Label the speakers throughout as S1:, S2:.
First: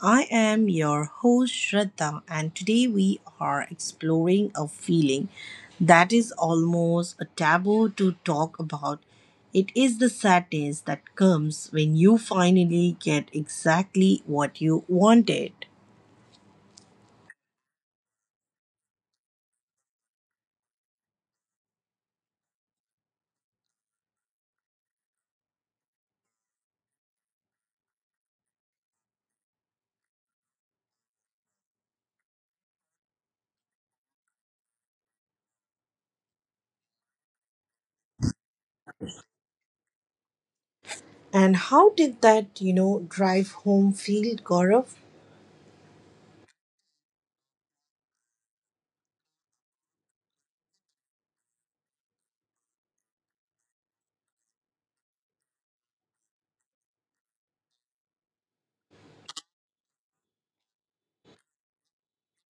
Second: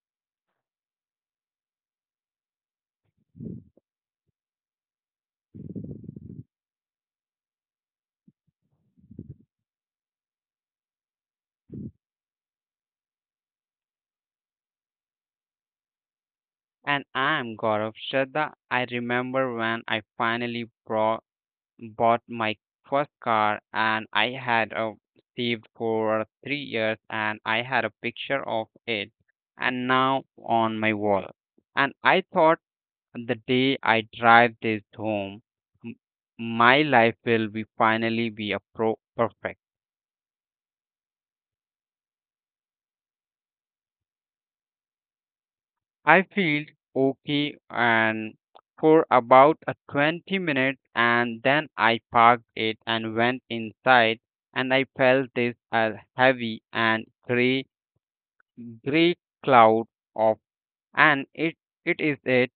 S1: I am your host, Shraddha, and today we are exploring a feeling that is almost a taboo to talk about. It is the sadness that comes when you finally get exactly what you wanted.
S2: And I'm Gaurav Shraddha. I remember when I finally bought my first car, and I had saved for 3 years and I had a picture of it and now on my wall. And I thought the day I drive this home, m- my life will be finally be a pro perfect.
S1: And how did that, drive home feel, Gaurav?
S2: I feel okay and for about a 20 minutes, and then I parked it and went inside, and I felt this heavy and gray cloud of, and it,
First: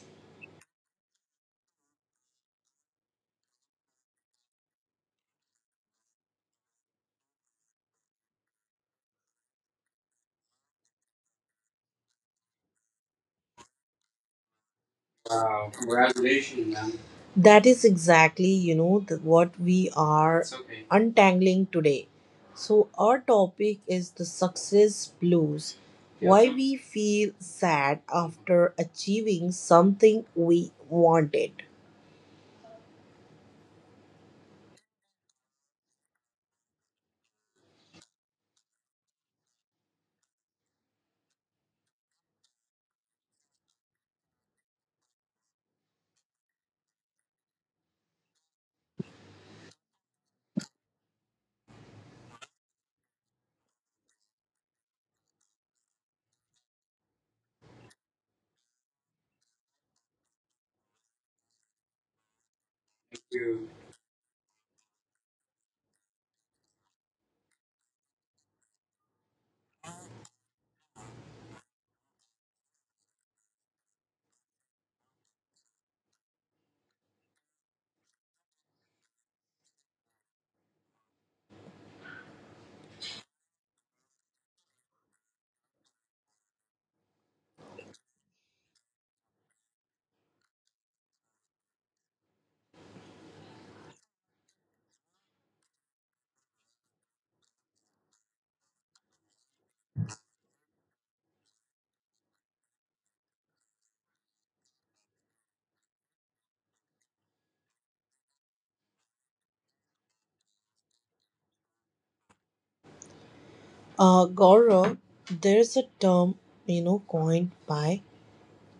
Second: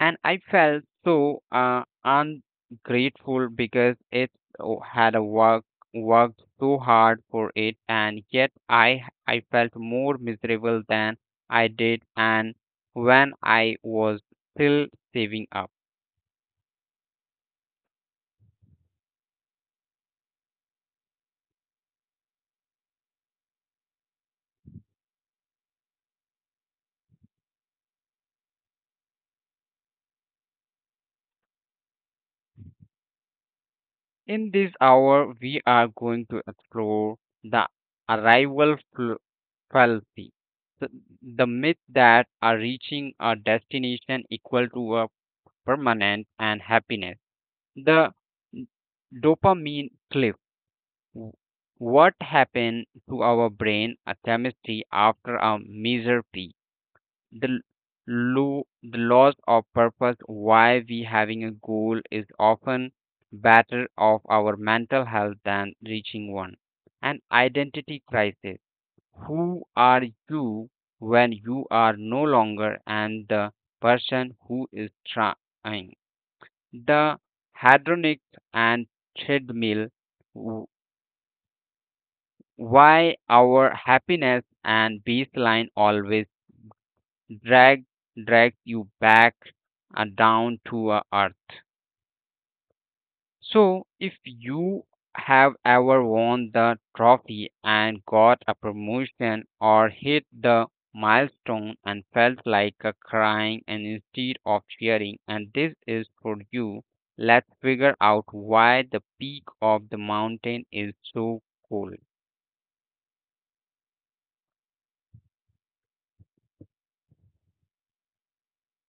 S2: and I felt so ungrateful because had a worked so hard for it, and yet I felt more miserable than I did, and when I was still saving up.
S1: Wow. Congratulations, man. That is exactly, what we are, it's okay, untangling today. So our topic is the success blues. Yeah. Why we feel sad after achieving something we wanted.
S2: In this hour, we are going to explore the arrival fl- fallacy, the, the myth that are reaching a destination equal to a permanent and happiness. The dopamine cliff. W- What happened to our brain chemistry after a major peak? The l- the loss of purpose, why we having a goal is often
S1: You.
S2: better of our mental health than reaching one. An identity crisis. Who are you when you are no longer and the person who is trying? The hedonic and treadmill, w- why our happiness and baseline always drag drags you back down to earth. So, if you have ever won the trophy and got a promotion or hit the milestone and felt like a crying and instead of cheering, and this is for you, let's figure out why the peak of the mountain is so cool.
S1: Gaurav, there's a term, coined by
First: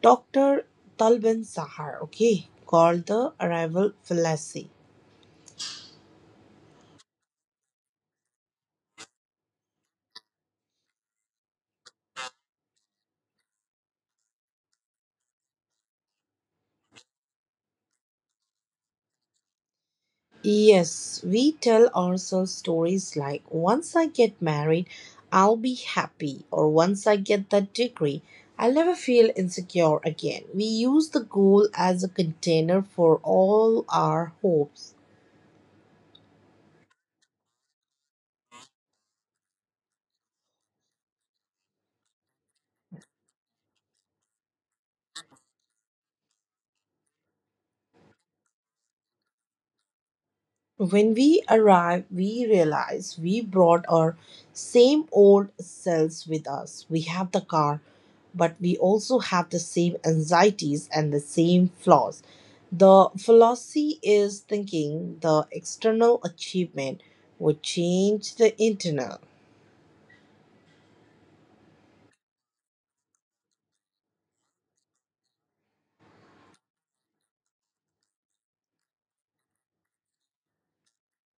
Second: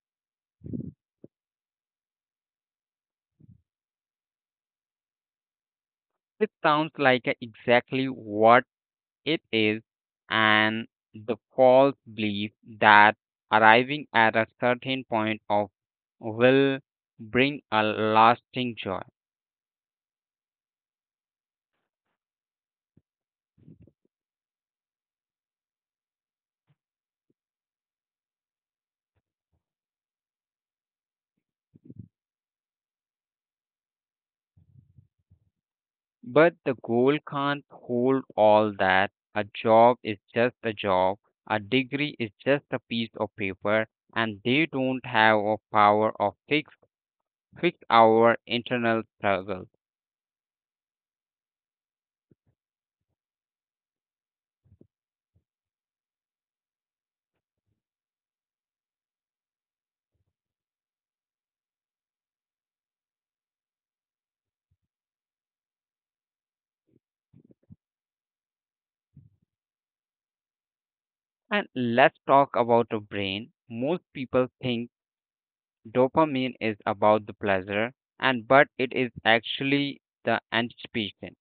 S1: Dr. Talban Sahar, okay, called the arrival fallacy.
S2: It sounds like exactly what it is, an the false belief that arriving at a certain point of will bring a lasting joy.
S1: Yes, we tell ourselves stories like, once I get married, I'll be happy, or once I get that degree, I'll never feel insecure again. We use the goal as a container for all our hopes.
S2: But the goal can't hold all that. A job is just a job, a degree is just a piece of paper, and they don't have a power of fix our internal struggle.
S1: When we arrive, we realize we brought our same old selves with us. We have the car, but we also have the same anxieties and the same flaws. The fallacy is thinking the external achievement would change the internal.
S2: And let's talk about the brain. Most people think dopamine is about the pleasure, and but it is actually the anticipation.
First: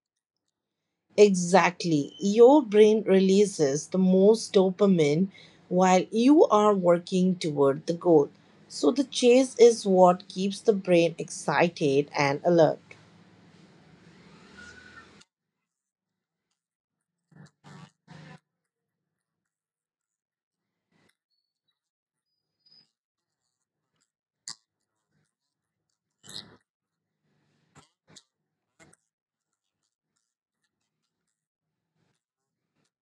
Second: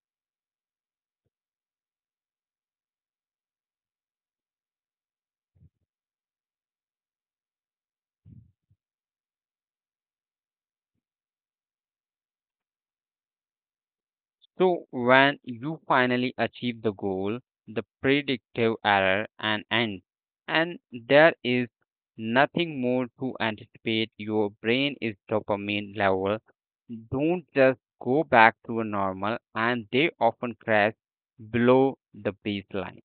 S1: Exactly. Your brain releases the most dopamine while you are working toward the goal. So, the chase is what keeps the brain excited and alert.
S2: So when you finally achieve the goal, the predictive error and ends, and there is nothing more to anticipate. Your brain is dopamine level. Don't just go back to a normal, and they often crash below the baseline.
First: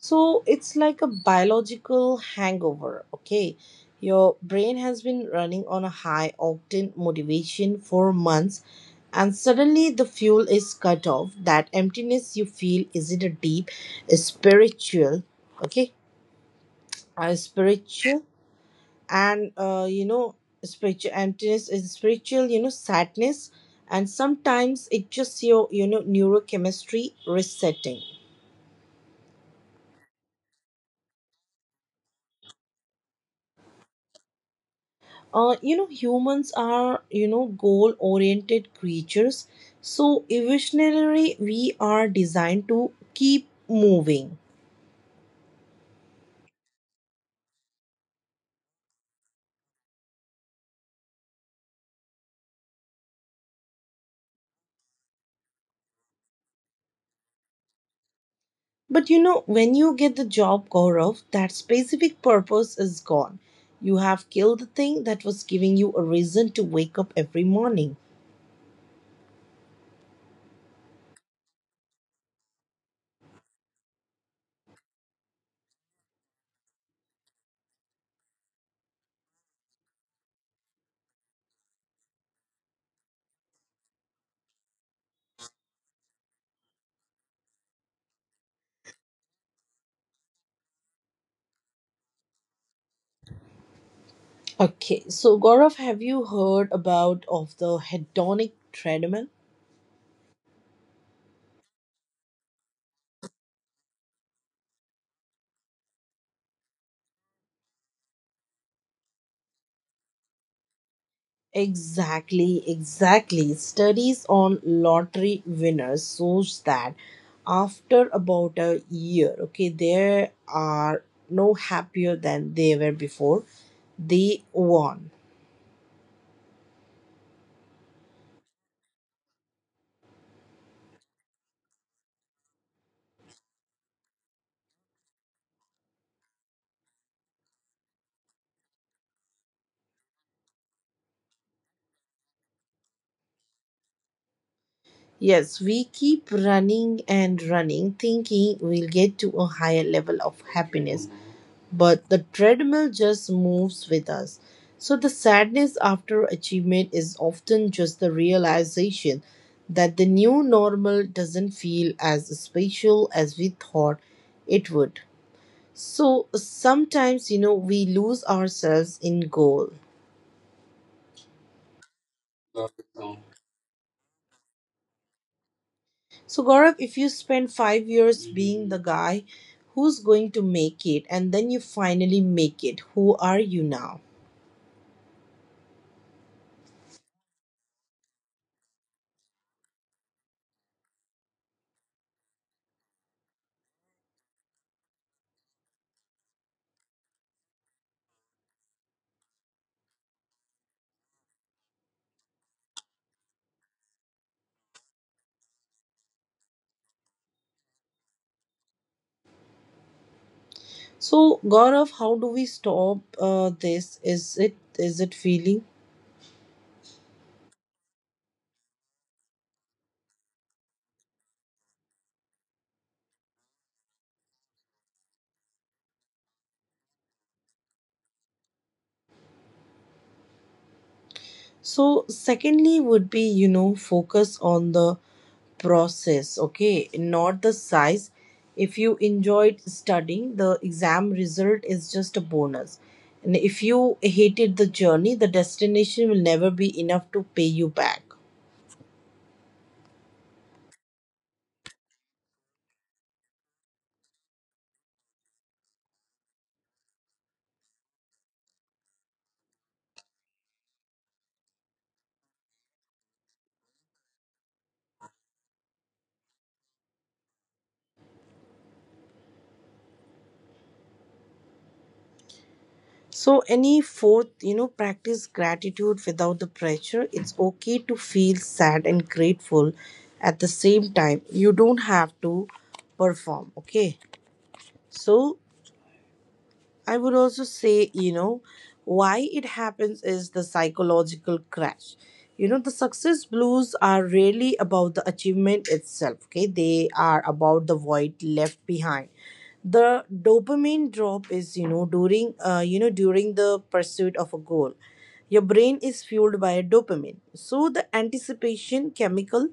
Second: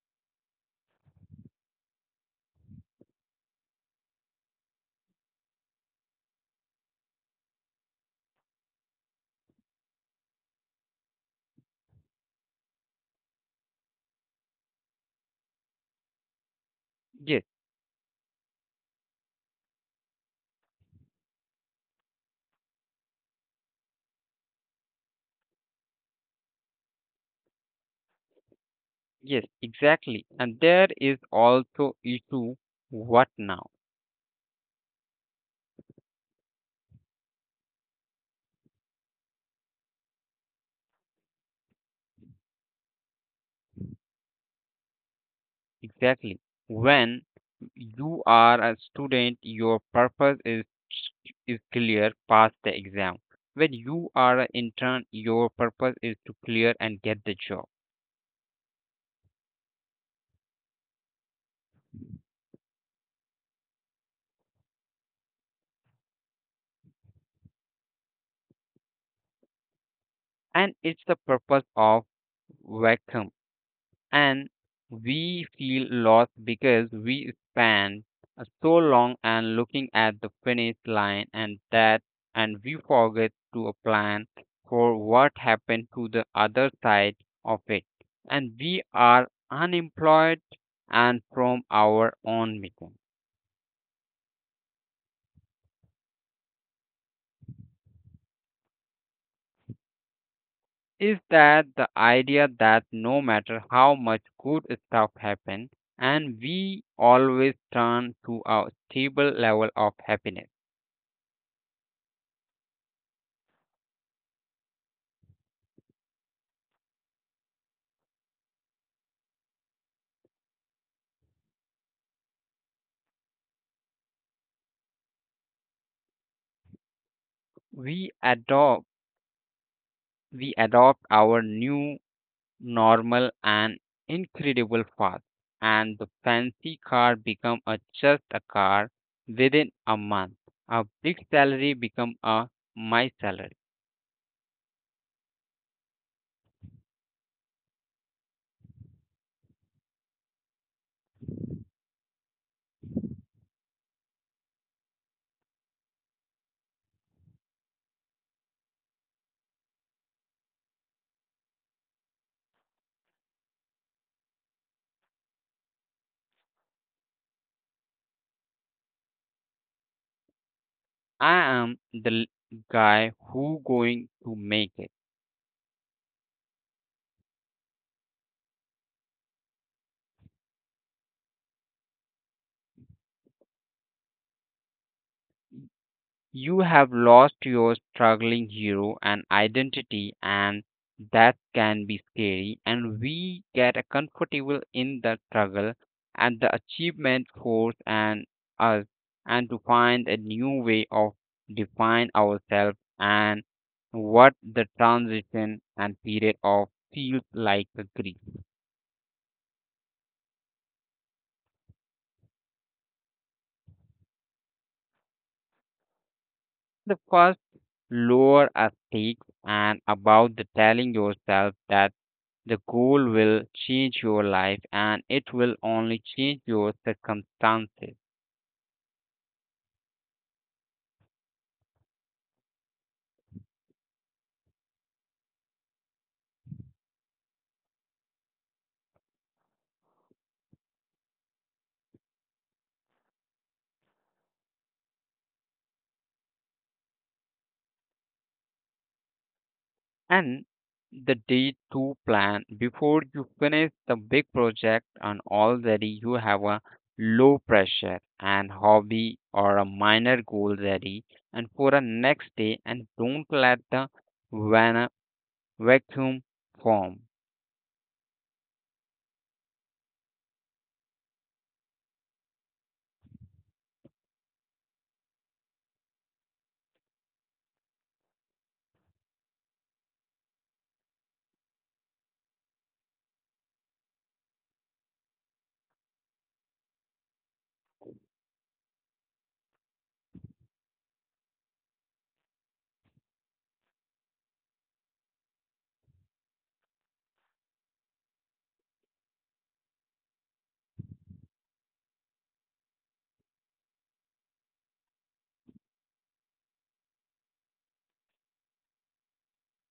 S1: So, it's like a biological hangover, okay? Your brain has been running on a high octane motivation for months, and suddenly the fuel is cut off. That emptiness you feel is it a deep, a spiritual, okay?
S2: Yes,
S1: A spiritual, and spiritual emptiness is spiritual, sadness, and sometimes it just your, neurochemistry resetting.
S2: yes, exactly. And there is also issue, what now?
S1: Humans are, goal oriented creatures, so evolutionarily we are designed to keep moving.
S2: Exactly. When you are a student, your purpose is clear, pass the exam. When you are an intern, your purpose is to clear and get the job.
S1: But when you get the job, Gaurav, that specific purpose is gone. You have killed the thing that was giving you a reason to wake up every morning.
S2: And it's the purpose of vacuum. And we feel lost because we spend so long and looking at the finish line, and that and we forget to plan for what happened to the other side of it, and we are unemployed and from our own mission.
S1: Okay, so Gaurav, have you heard about of the hedonic treadmill?
S2: Is that the idea that no matter how much good stuff happens and we always turn to a stable level of happiness?
S1: Exactly, exactly. Studies on lottery winners shows that after about a year, okay, they are no happier than they were before they won.
S2: We adopt we adopt our new normal and incredible fast, and the fancy car become a just a car within a month, a big salary become a my salary.
S1: Yes, we keep running and running, thinking we'll get to a higher level of happiness, but the treadmill just moves with us. So the sadness after achievement is often just the realization that the new normal doesn't feel as special as we thought it would. So sometimes, we lose ourselves in goal.
S2: I am guy who going to make it.
S1: So, Gaurav, if you spend 5 years being the guy who's going to make it and then you finally make it, who are you now?
S2: You have lost your struggling hero and identity, and that can be scary. And we get a comfortable in the struggle, and the achievement force and us, and to find a new way of define ourselves, and what the transition and period of feels like a grief.
S1: So, Gaurav, how do we stop this? Is it feeling?
S2: The first lower a stakes and about the telling yourself that the goal will change your life and it will only change your circumstances.
S1: So, secondly, would be, focus on the process, okay, not the size. If you enjoyed studying, the exam result is just a bonus. And if you hated the journey, the destination will never be enough to pay you back.
S2: And the day two plan before you finish the big project, and already you have a low pressure and hobby or a minor goal ready and for the next day, and don't let the van- vacuum form.
S1: So, any fourth, practice gratitude without the pressure. It's okay to feel sad and grateful at the same time. You don't have to perform, okay? So, I would also say, why it happens is the psychological crash. The success blues are really about the achievement itself, okay? They are about the void left behind. The dopamine drop is, during the pursuit of a goal. Your brain is fueled by dopamine. So the anticipation chemical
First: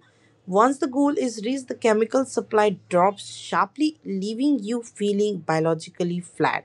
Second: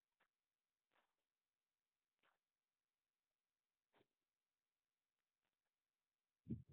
S1: once the goal is reached, the chemical supply drops sharply, leaving you feeling biologically flat.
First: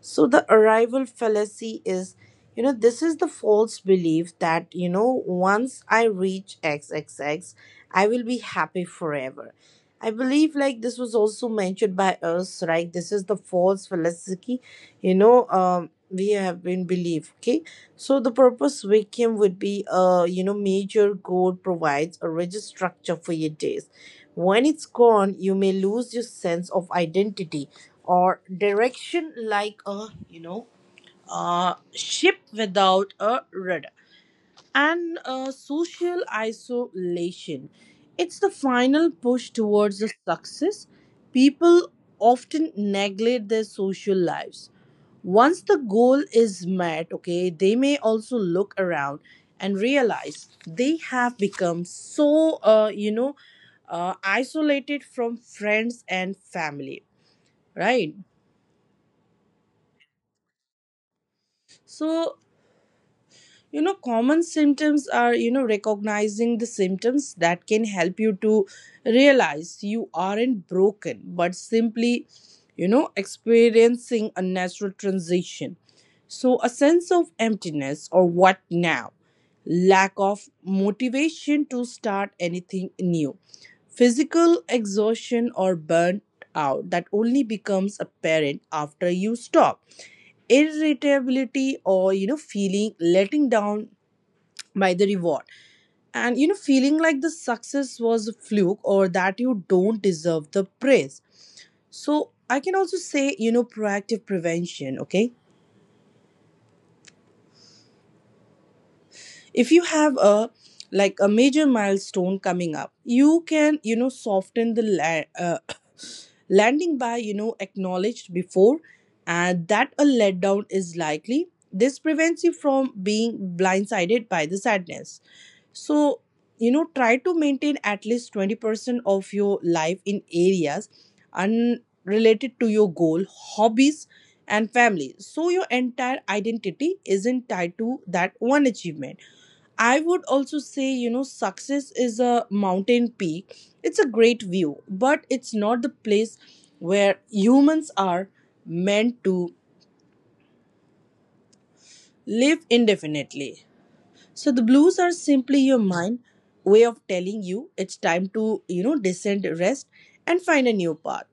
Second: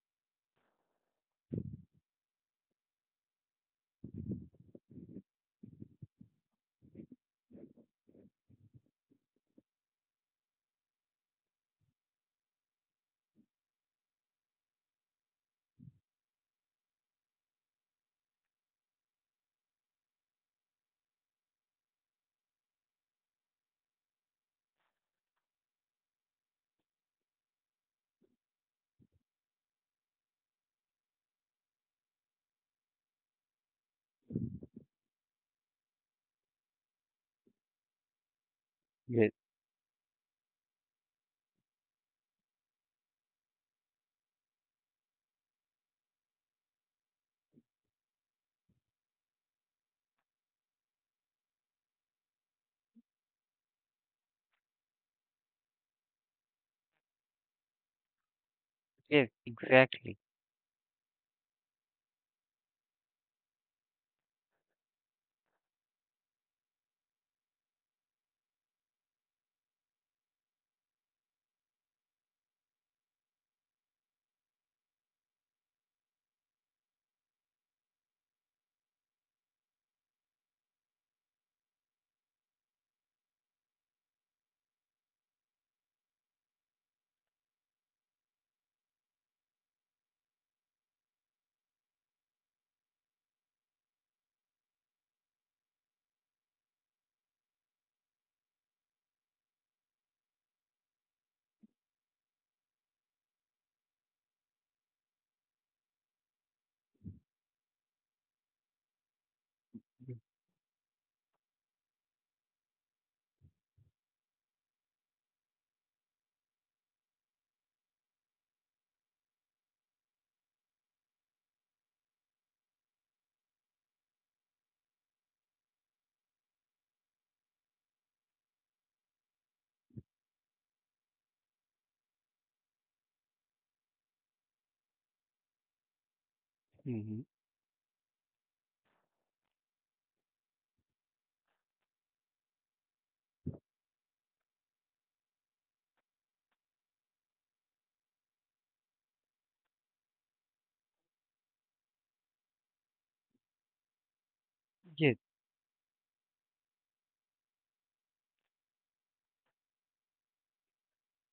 S1: So the arrival fallacy is, this is the false belief that, once I reach x x x, I will be happy forever. I believe like this was also mentioned by us, right? This is the false fallacy, we have been believed. Okay. So the purpose vacuum would be, major gold provides a rigid structure for your days. When it's gone, you may lose your sense of identity or direction, like, a a ship without a rudder, and social isolation, it's the final
S2: Yes,
S1: push towards the success. People often neglect their social lives once the goal is met, okay, they may also look around and realize they have become so, isolated from friends and family, right?
S2: yes, exactly.
S1: So, common symptoms are, recognizing the symptoms that can help you to realize you aren't broken but simply, experiencing a natural transition. So, a sense of emptiness or what now. Lack of motivation to start anything new. Physical exhaustion or burnt out that only becomes apparent after you stop. Irritability or, feeling letting down by the reward. And feeling like the success was a fluke or that you don't deserve the praise. So I can also say, proactive prevention, okay. If you have a, like, a major milestone coming up, you can, soften the landing by, acknowledged before and that a letdown is likely. This prevents you from being blindsided by the sadness. So, try to maintain at least 20% of your life in areas unrelated to your goal, hobbies and family, so your entire identity
S2: Hmm.
S1: isn't tied to that one achievement. I would also say, success is a mountain peak. It's a great view, but it's not the place where humans are meant to live indefinitely. So the blues are
S2: Yes,
S1: simply your mind way of telling you it's time to, descend, rest, and find a new path.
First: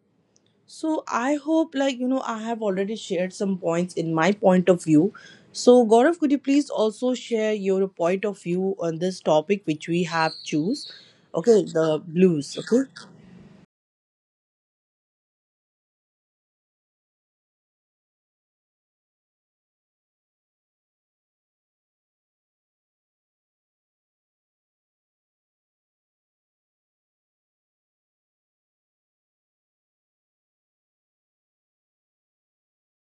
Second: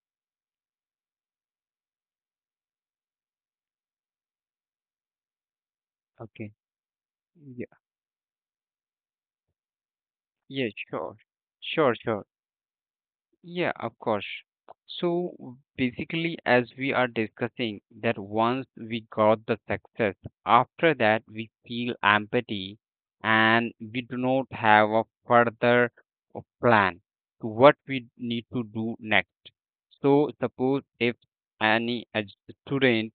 S1: So I hope, like, I have already shared some points in my point of view. So Gaurav, could you
S2: okay.
S1: please also share
S2: Yeah,
S1: your point of view on this topic which we have
S2: yeah,
S1: choose?
S2: sure,
S1: Okay,
S2: sure,
S1: the
S2: sure.
S1: blues. Okay.
S2: Yeah, of course. So basically, as we are discussing, that once we got the success, after that we feel empathy and we do not have a further plan to what we need to do next. So suppose if any a student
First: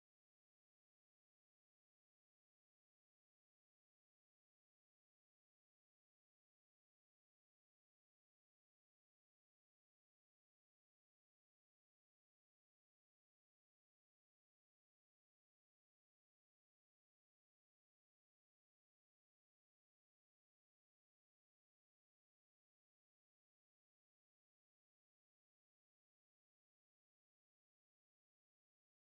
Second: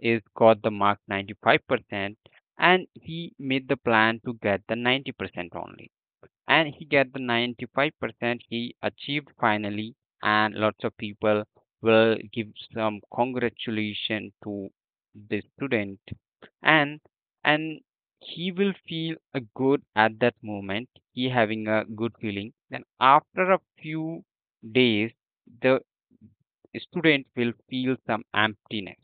S2: is got the mark 95% and he made the plan to get the 90% only, and he get the 95% he achieved finally, and lots of people will give some congratulation to the student, and and he will feel a good at that moment, he having a good feeling. Then after a few days, the student will feel some emptiness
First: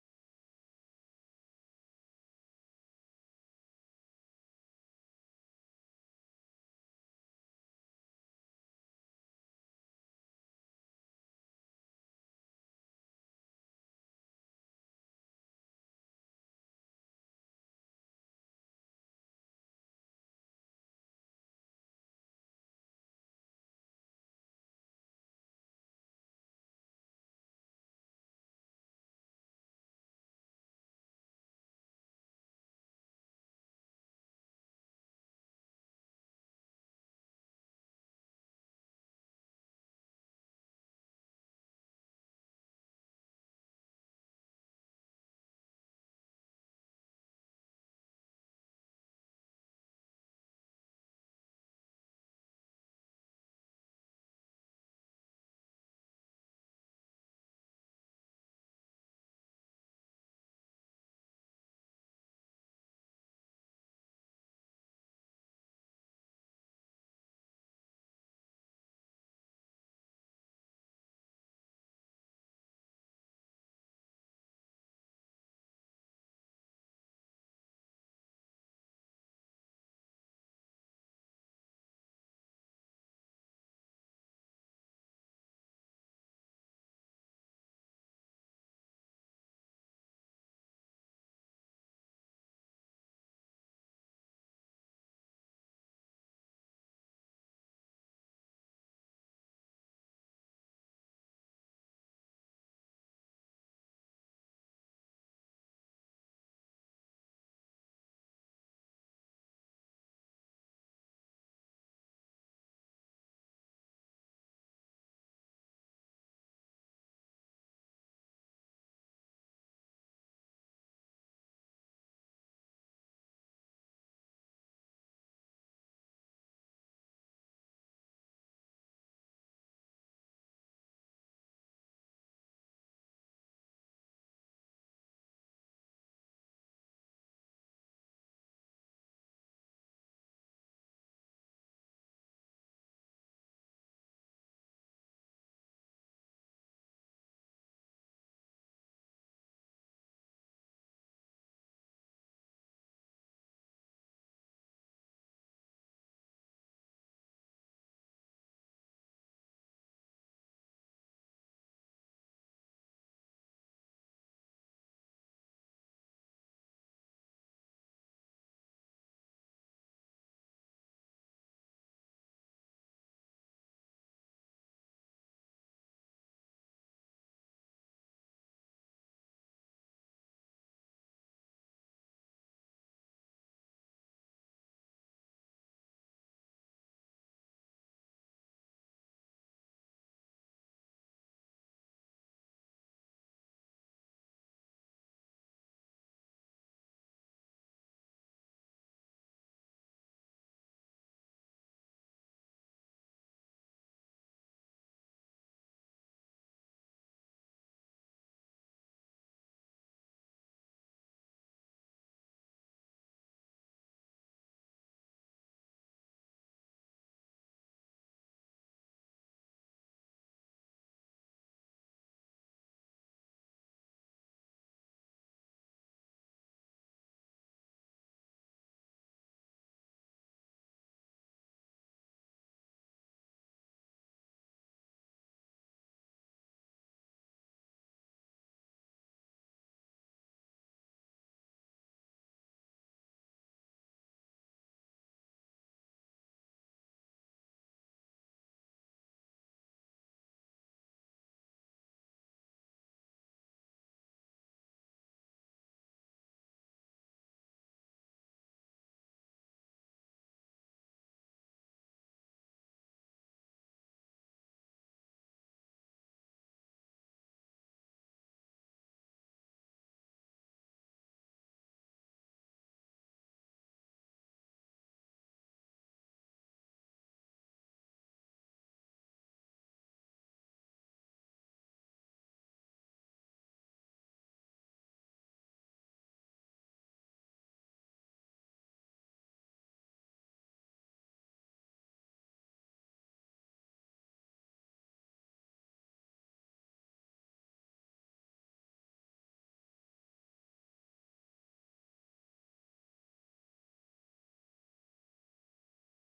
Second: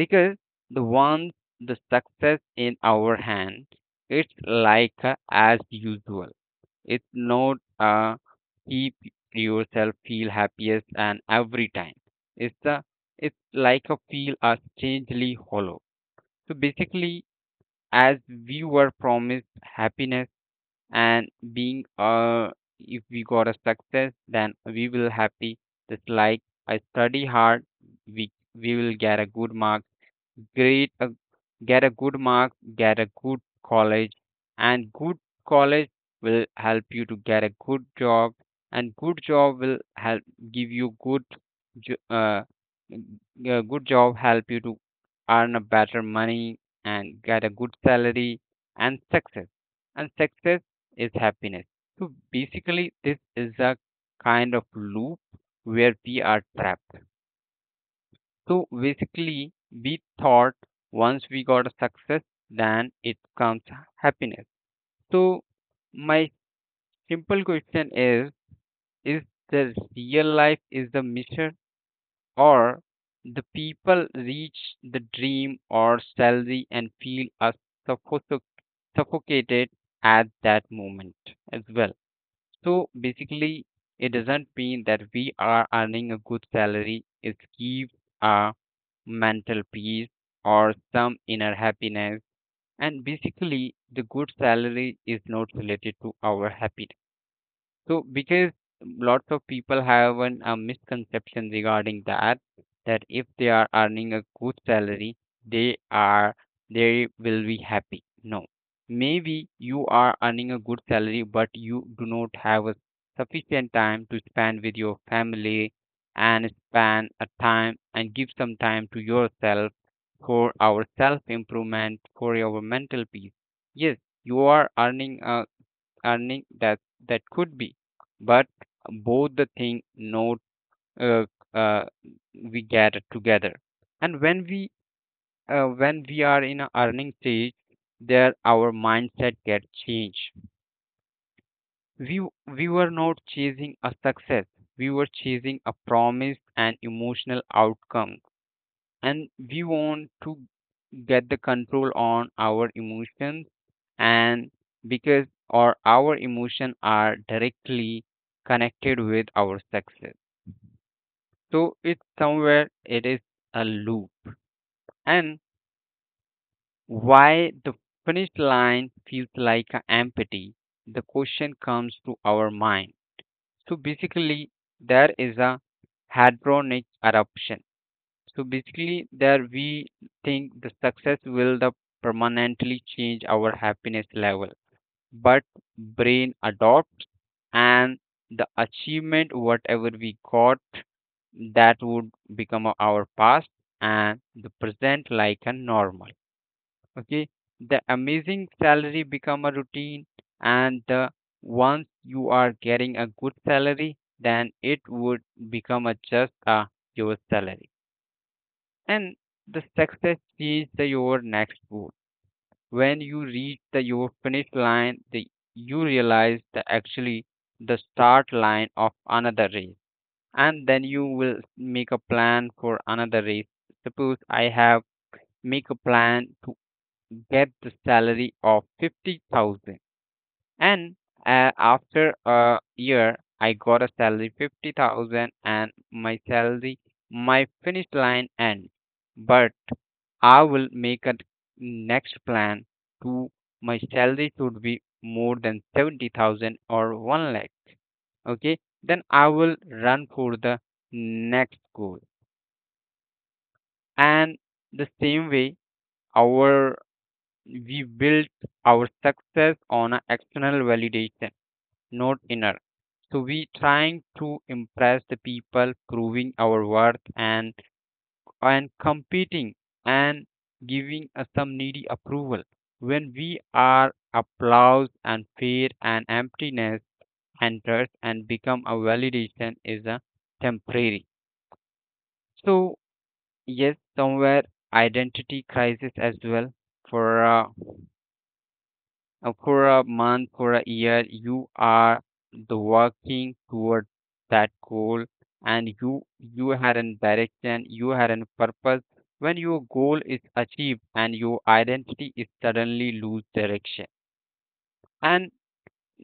S2: because the one the success in our hand, it's like a as usual, it's not a keep yourself feel happiest and every time. It's a it's like a feel a strangely hollow. So basically, as we were promised happiness and being if we got a success, then we will happy. Just like I study hard, we will get a good mark, great a, get a good mark, get a good college, and good college will help you to get a good job, and good job will help give you good jo- uh, a good job help you to earn a better money and get a good salary, and success and success is happiness. So basically this is a kind of loop where we are trapped. So basically, we thought once we got a success, then it comes happiness. So my simple question is: is the real life is the mission, or the people reach the dream or salary and feel a suffo- suffocated at that moment as well? So basically, it doesn't mean that we are earning a good salary. It gives a mental peace, or some inner happiness. And basically, the good salary is not related to our happiness. So, because lots of people have an, a misconception regarding that, that if they are earning a good salary, they are they will be happy. No, maybe you are earning a good salary, but you do not have a sufficient time to spend with your family, and spend a time and give some time to yourself for our self improvement, for your mental peace. Yes, you are earning that that could be, but both the thing note uh, uh, we gather together, and when we are in a earning stage, there our mindset get changed. We we were not chasing a success, we were chasing a promise and emotional outcome, and we want to get the control on our emotions, and because or our emotion are directly connected with our success. So it's somewhere it is a loop, and why the finish line feels like an empty, the question comes to our mind. So basically there is a hadronic eruption. So basically there we think the success will the permanently change our happiness level, but brain adopts, and the achievement whatever we got, that would become our past, and the present like a normal. Okay, the amazing salary become a routine, and the once you are getting a good salary, then it would become a just a your salary. And the success is the, your next goal. When you reach the your finish line, the, you realize that actually the start line of another race, and then you will make a plan for another race. Suppose I have make a plan to get the salary of 50,000, and after a year I got a salary 50,000 and my salary my finish line ends, but I will make a next plan to my salary should be more than 70,000 or 1 lakh. Okay, then I will run for the next goal. And the same way, our we built our success on a external validation, not inner. So we trying to impress the people, proving our worth and competing and giving us some needy approval. When we are applause and fear and emptiness enters and become a validation is a temporary. So yes, somewhere identity crisis as well for uh, for a month, for a year, you are the working toward that goal, and you had a direction, you had a purpose. When your goal is achieved and your identity is suddenly lose direction. And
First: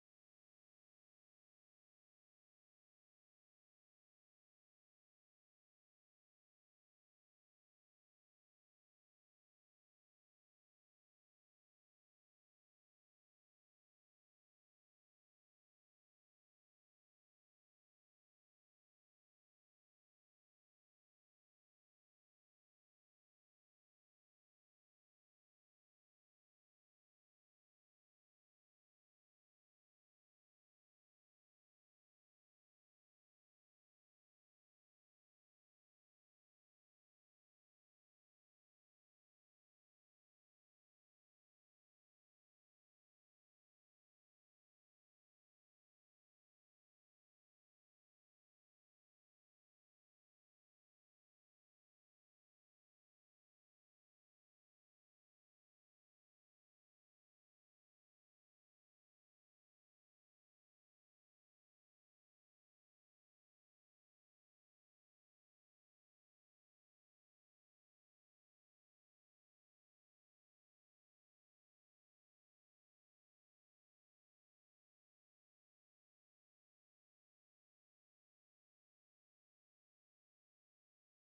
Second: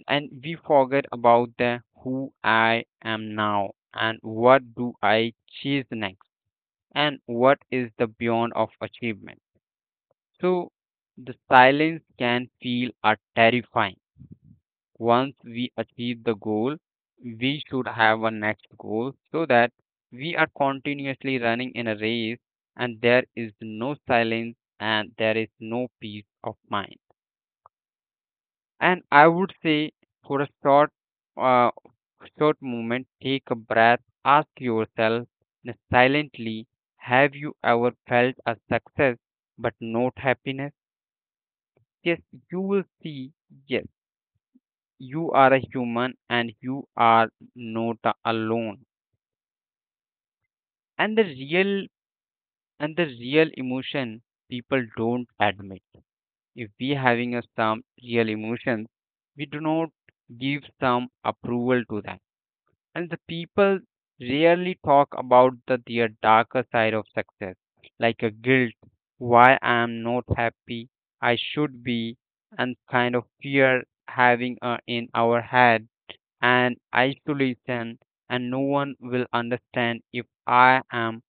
S2: and we forget about the who I am now and what do I chase next, and what is the beyond of achievement. So the silence can feel are terrifying. Once we achieve the goal, we should have a next goal so that we are continuously running in a race, and there is no silence and there is no peace of mind. And I would say for a short, uh, short moment, take a breath, ask yourself silently, have you ever felt a success but not happiness? Yes, you will see, yes you are a human and you are not a- alone, and the real emotion people don't admit. If we having a some real emotions, we do not give some approval to that. And the people rarely talk about the their darker side of success, like a guilt. Why I am not happy? I should be. And kind of fear having in our head, and isolation, and no one will understand if I am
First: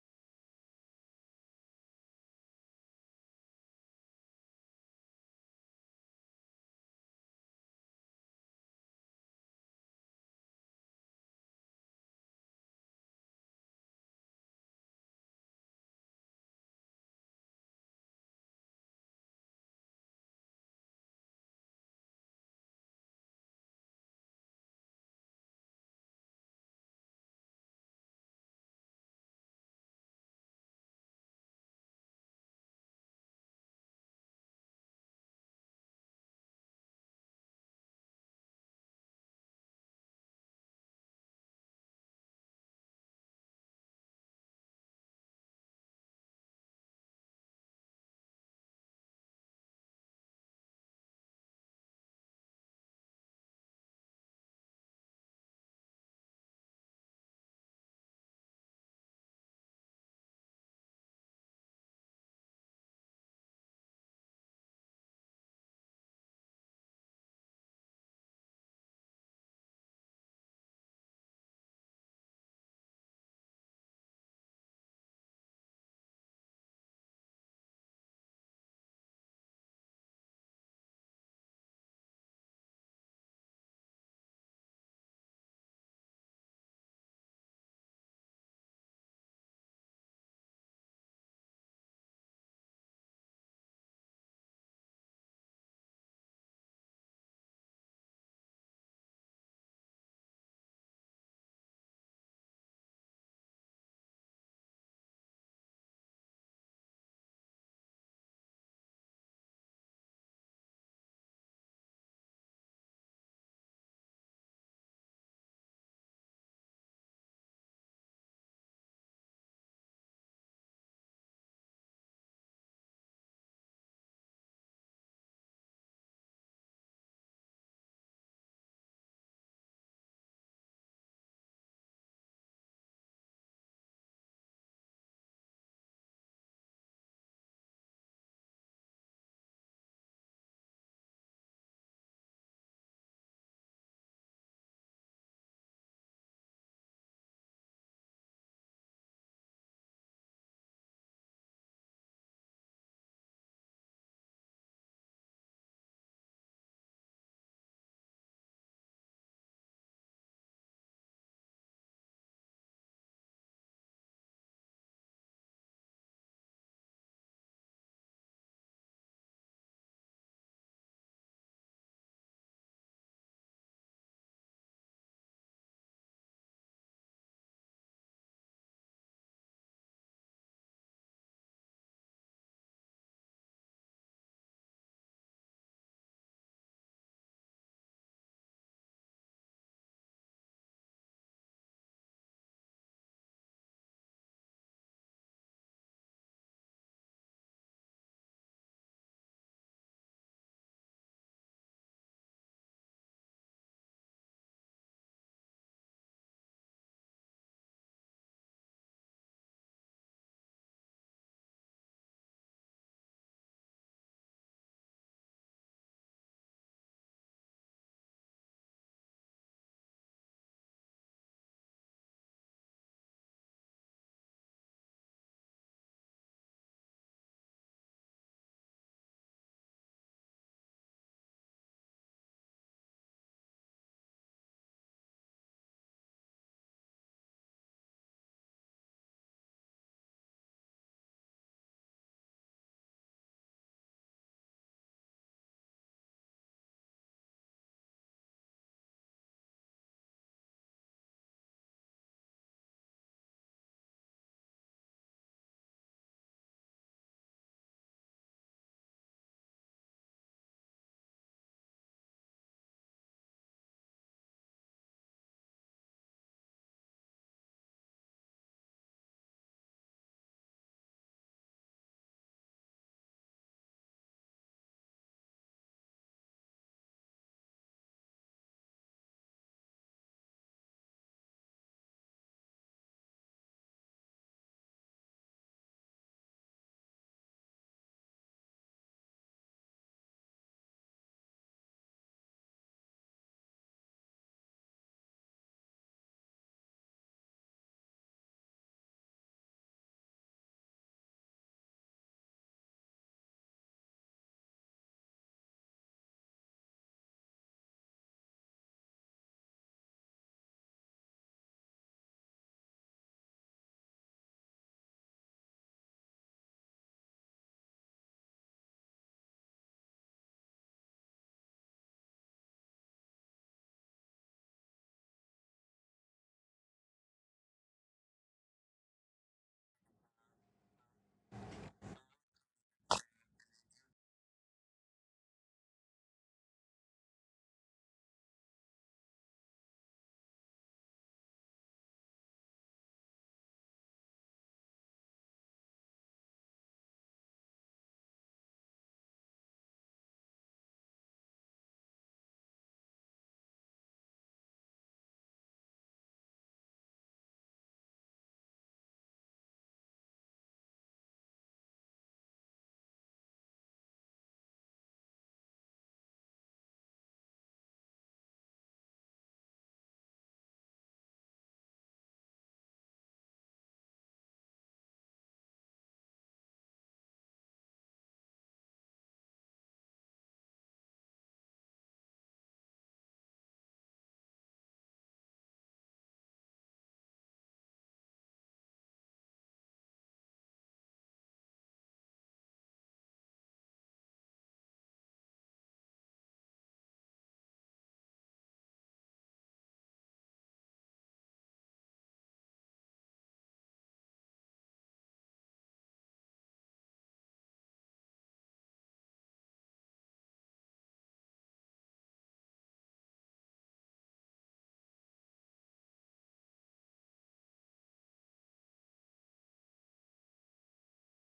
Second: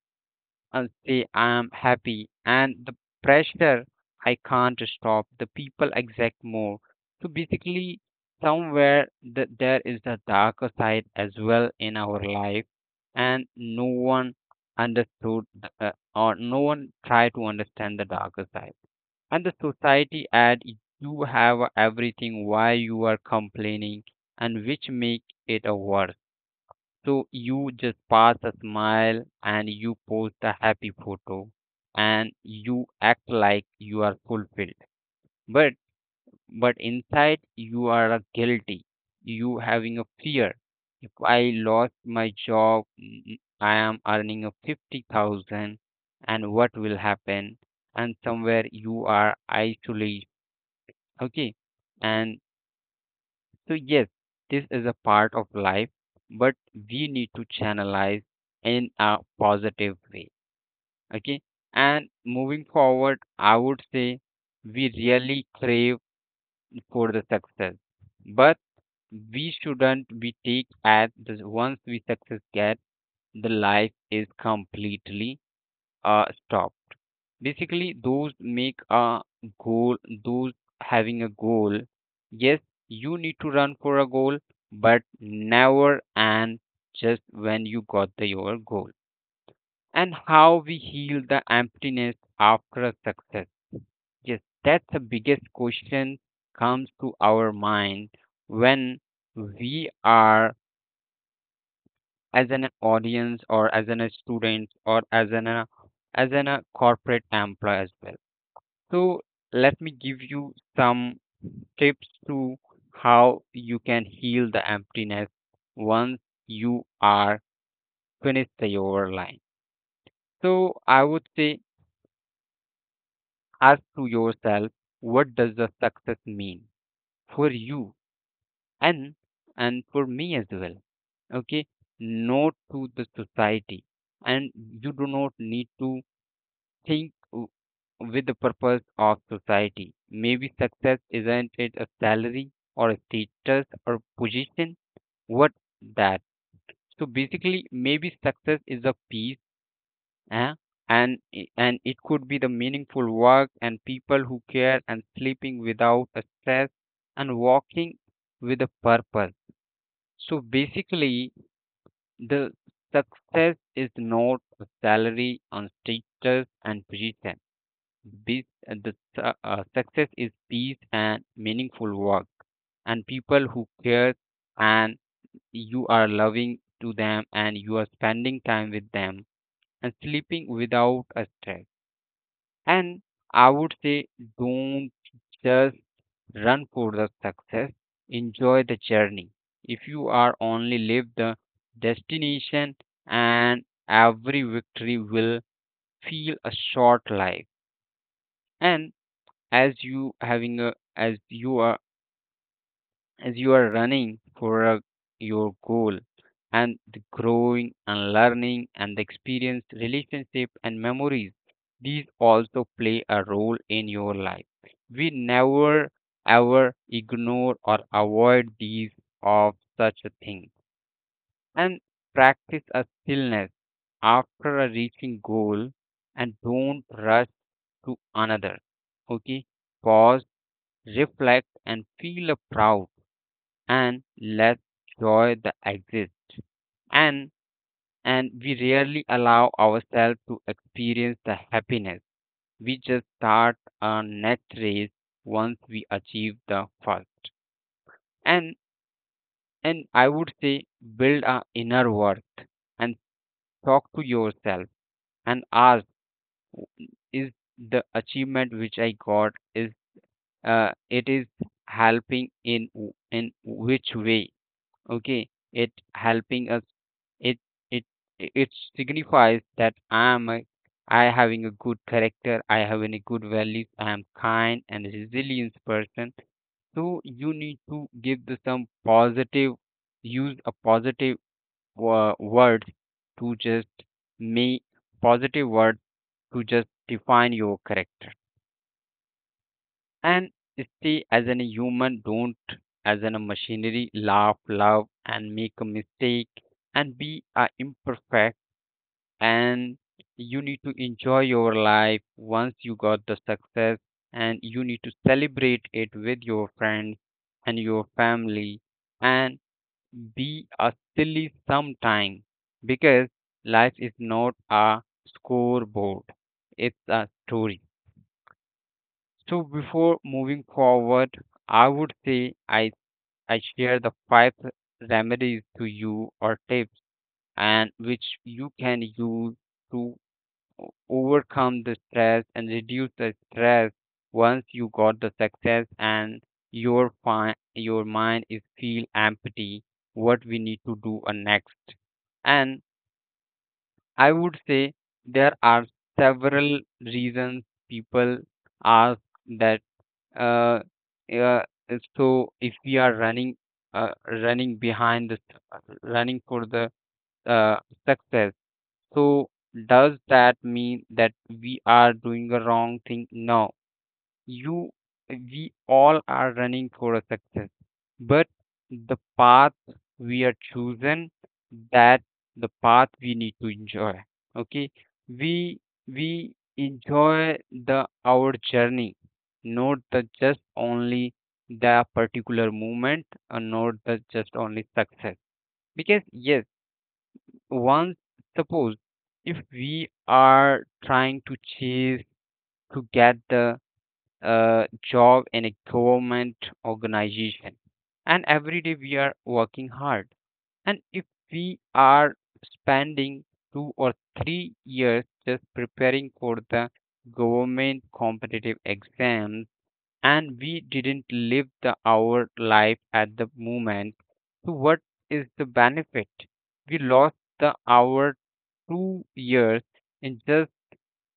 S2: and say I am happy. And the pressure, I can't stop. The people exact more. So basically, somewhere there is the darker side as well in our life, and no one understood, or no one tried to understand the darker side. And the society ad, you have everything, why you are complaining? And which make it a worse. So you just pass a smile and you post a happy photo and you act like you are fulfilled, but inside you are a guilty, you having a fear. If I lost my job, I am earning a 50,000, and what will happen? And somewhere you are isolated. Okay. And so, yes, this is a part of life, but we need to channelize in a positive way. Okay. And moving forward, I would say we really crave for the success, but we shouldn't be take at the once we success get, the life is completely stop. Basically, those make a goal, those having a goal. Yes, you need to run for a goal, but never and just when you got the your goal. And how we heal the emptiness after a success? Yes, that's the biggest question comes to our mind when we are as an audience or as an a student or as an a corporate employee as well. So let me give you some tips to how you can heal the emptiness once you are finished the overline. So I would say ask to yourself, what does the success mean for you and for me as well? Okay, not to the society, and you do not need to think with the purpose of society. Maybe success isn't it a salary or a status or position? What that? So basically, maybe success is a peace, eh? And it could be the meaningful work and people who care and sleeping without a stress and walking with a purpose. So basically, the success is not a salary and status and position. This, success is peace and meaningful work, and people who care, and you are loving to them, and you are spending time with them, and sleeping without a stress. And I would say, don't just run for the success. Enjoy the journey. If you are only live the destination, and every victory will feel a short life. And as you having a as you are running for a, your goal, and the growing and learning and the experience relationship and memories, these also play a role in your life. We never ever ignore or avoid these of such a thing. And practice a stillness after a reaching goal, and don't rush to another. Okay. Pause, reflect, and feel proud, and let joy the exist. And and we rarely allow ourselves to experience the happiness. We just start a next race once we achieve the first. And I would say, build a inner worth, and talk to yourself and ask, "Is the achievement which I got is, it is helping in in which way? Okay, it helping us, it it it signifies that I having a good character, I having a good values, I am kind and resilient person." So you need to give the some positive, use a positive word to just make positive word to just define your character. And stay as a human, don't as a machinery, laugh, love, and make a mistake, and be imperfect. And you need to enjoy your life once you got the success, and you need to celebrate it with your friends and your family, and be a silly sometime, because life is not a scoreboard, it's a story. So before moving forward, I would say I share the five remedies to you or tips, and which you can use to overcome the stress and reduce the stress once you got the success and your your mind is feel empty. What we need to do next? And I would say there are several reasons people ask that, uh, yeah, and so if we are running, running behind the running for the uh, success. So does that mean that we are doing a wrong thing? No, you we all are running for a success, but the path we are chosen, that the path we need to enjoy. Okay, we we enjoy the our journey, not the just only the particular moment, and not the just only success. Because yes, once suppose, if we are trying to chase to get the job in a government organization. And every day we are working hard. And if we are spending 2 or 3 years just preparing for the government competitive exams, and we didn't live the our life at the moment, so what is the benefit? We lost the our 2 years in just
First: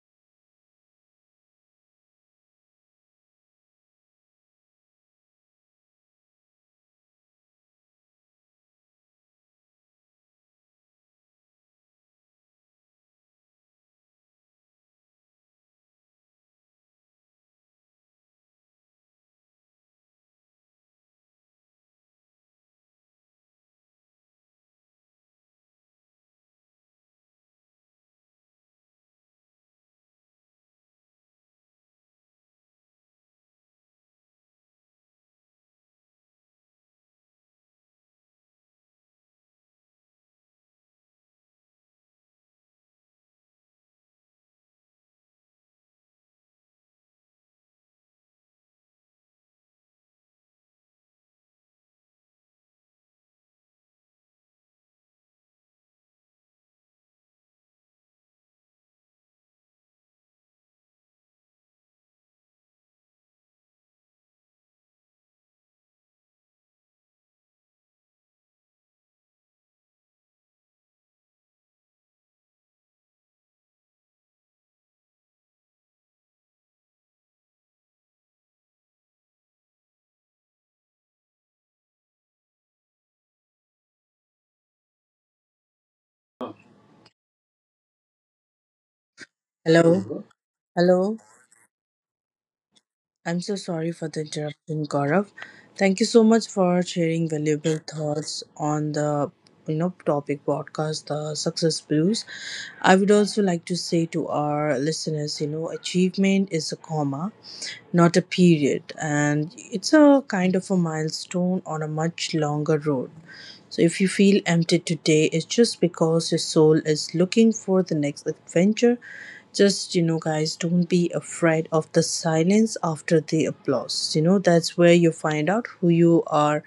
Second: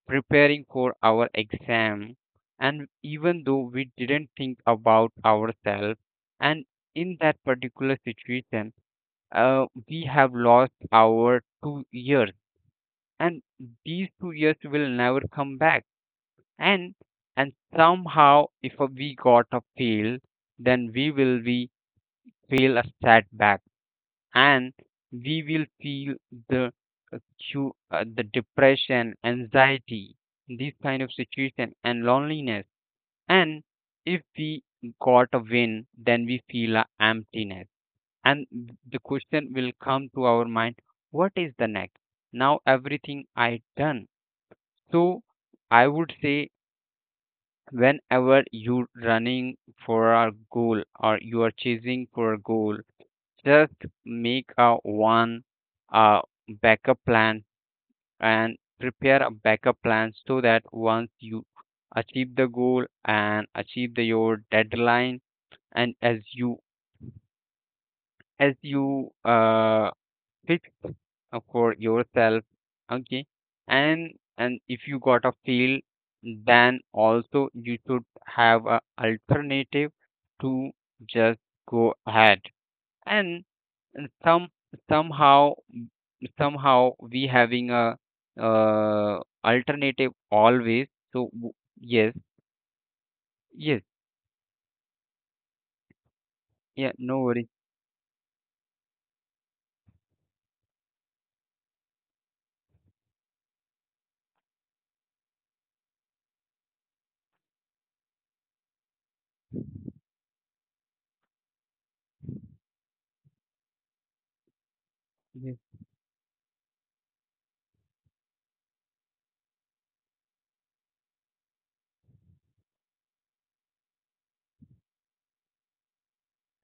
S2: preparing for our exam, and even though we didn't think about ourselves, and in that particular situation, we have lost our 2 years, and these 2 years will never come back. And somehow if we got a fail, then we will be feel a setback, and we will feel the uh, the depression, anxiety, this kind of situation, and loneliness. And if we got a win, then we feel a emptiness. And the question will come to our mind: what is the next? Now everything I done. So I would say, whenever you're running for a goal or you are chasing for a goal, just make a one uh, backup plan, and prepare a backup plan, so that once you achieve the goal and achieve the, your deadline, and as you as you uh, fix for yourself. Okay. And if you got a fail, then also you should have a alternative to just go ahead. And some somehow, somehow we having a alternative
S1: Hello.
S2: always.
S1: Hello.
S2: So yes,
S1: I'm so
S2: yes,
S1: sorry for the interruption, Gaurav. Thank you so much for
S2: yeah, no
S1: sharing
S2: worries.
S1: valuable thoughts on the, topic podcast, the success blues. I would also like to say to our listeners, achievement is a comma, not a period, and it's a kind of a milestone on a much longer road. So if you feel empty today, it's just because your soul is looking for the next adventure. Just, guys, don't be afraid of the silence after the applause. That's where you find out who you are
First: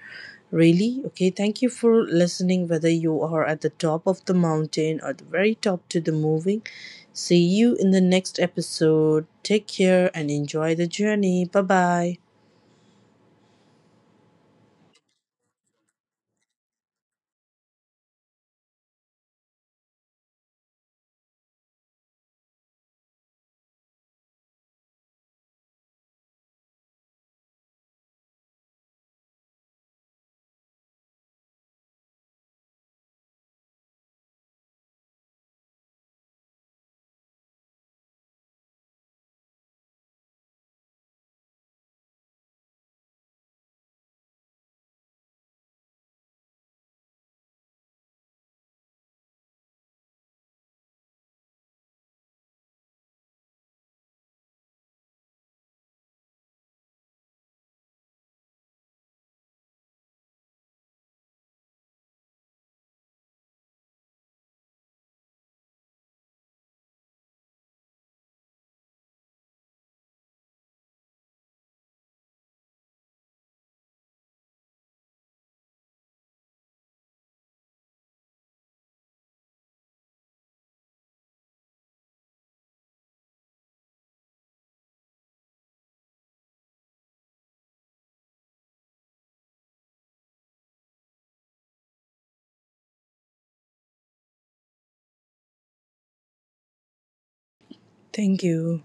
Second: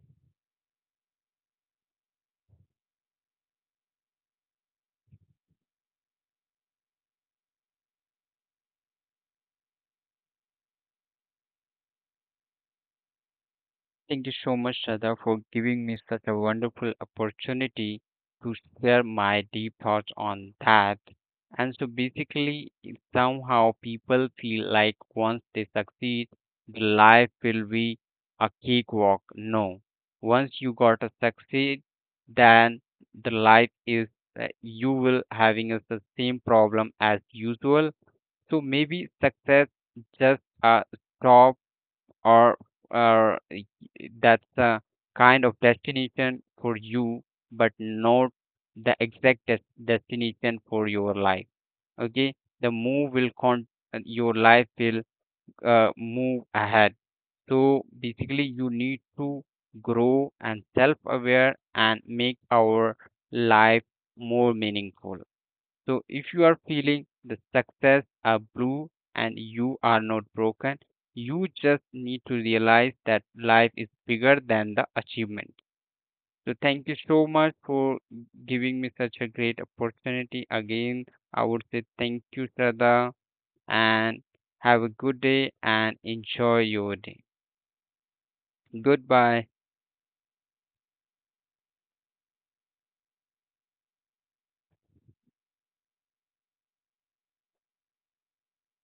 S1: really. Okay, thank you for listening, whether you are at the top of the mountain or the very top to the moving. See you in the next episode. Take care and enjoy the journey. Bye bye.
S2: Thank you so much, Shraddha, for giving me such a wonderful opportunity to share my deep thoughts on that. And so basically, if somehow people feel like once they succeed, the life will be a cakewalk. No, once you got a succeed, then the life is, you will having is the same problem as usual. So maybe success just a stop, or or y- that's a kind of destination for you, but not the exact destination for your life. Okay, the move will con, your life will move ahead. So basically, you need to grow and self-aware and make our life more meaningful. So if you are feeling the success are blue and you are not broken, you just need to realize that life is bigger than the achievement. So thank you so much for giving me such a great opportunity. Again, I would say thank you, Sada, and have a good day and enjoy your day. Goodbye.
S1: Thank you.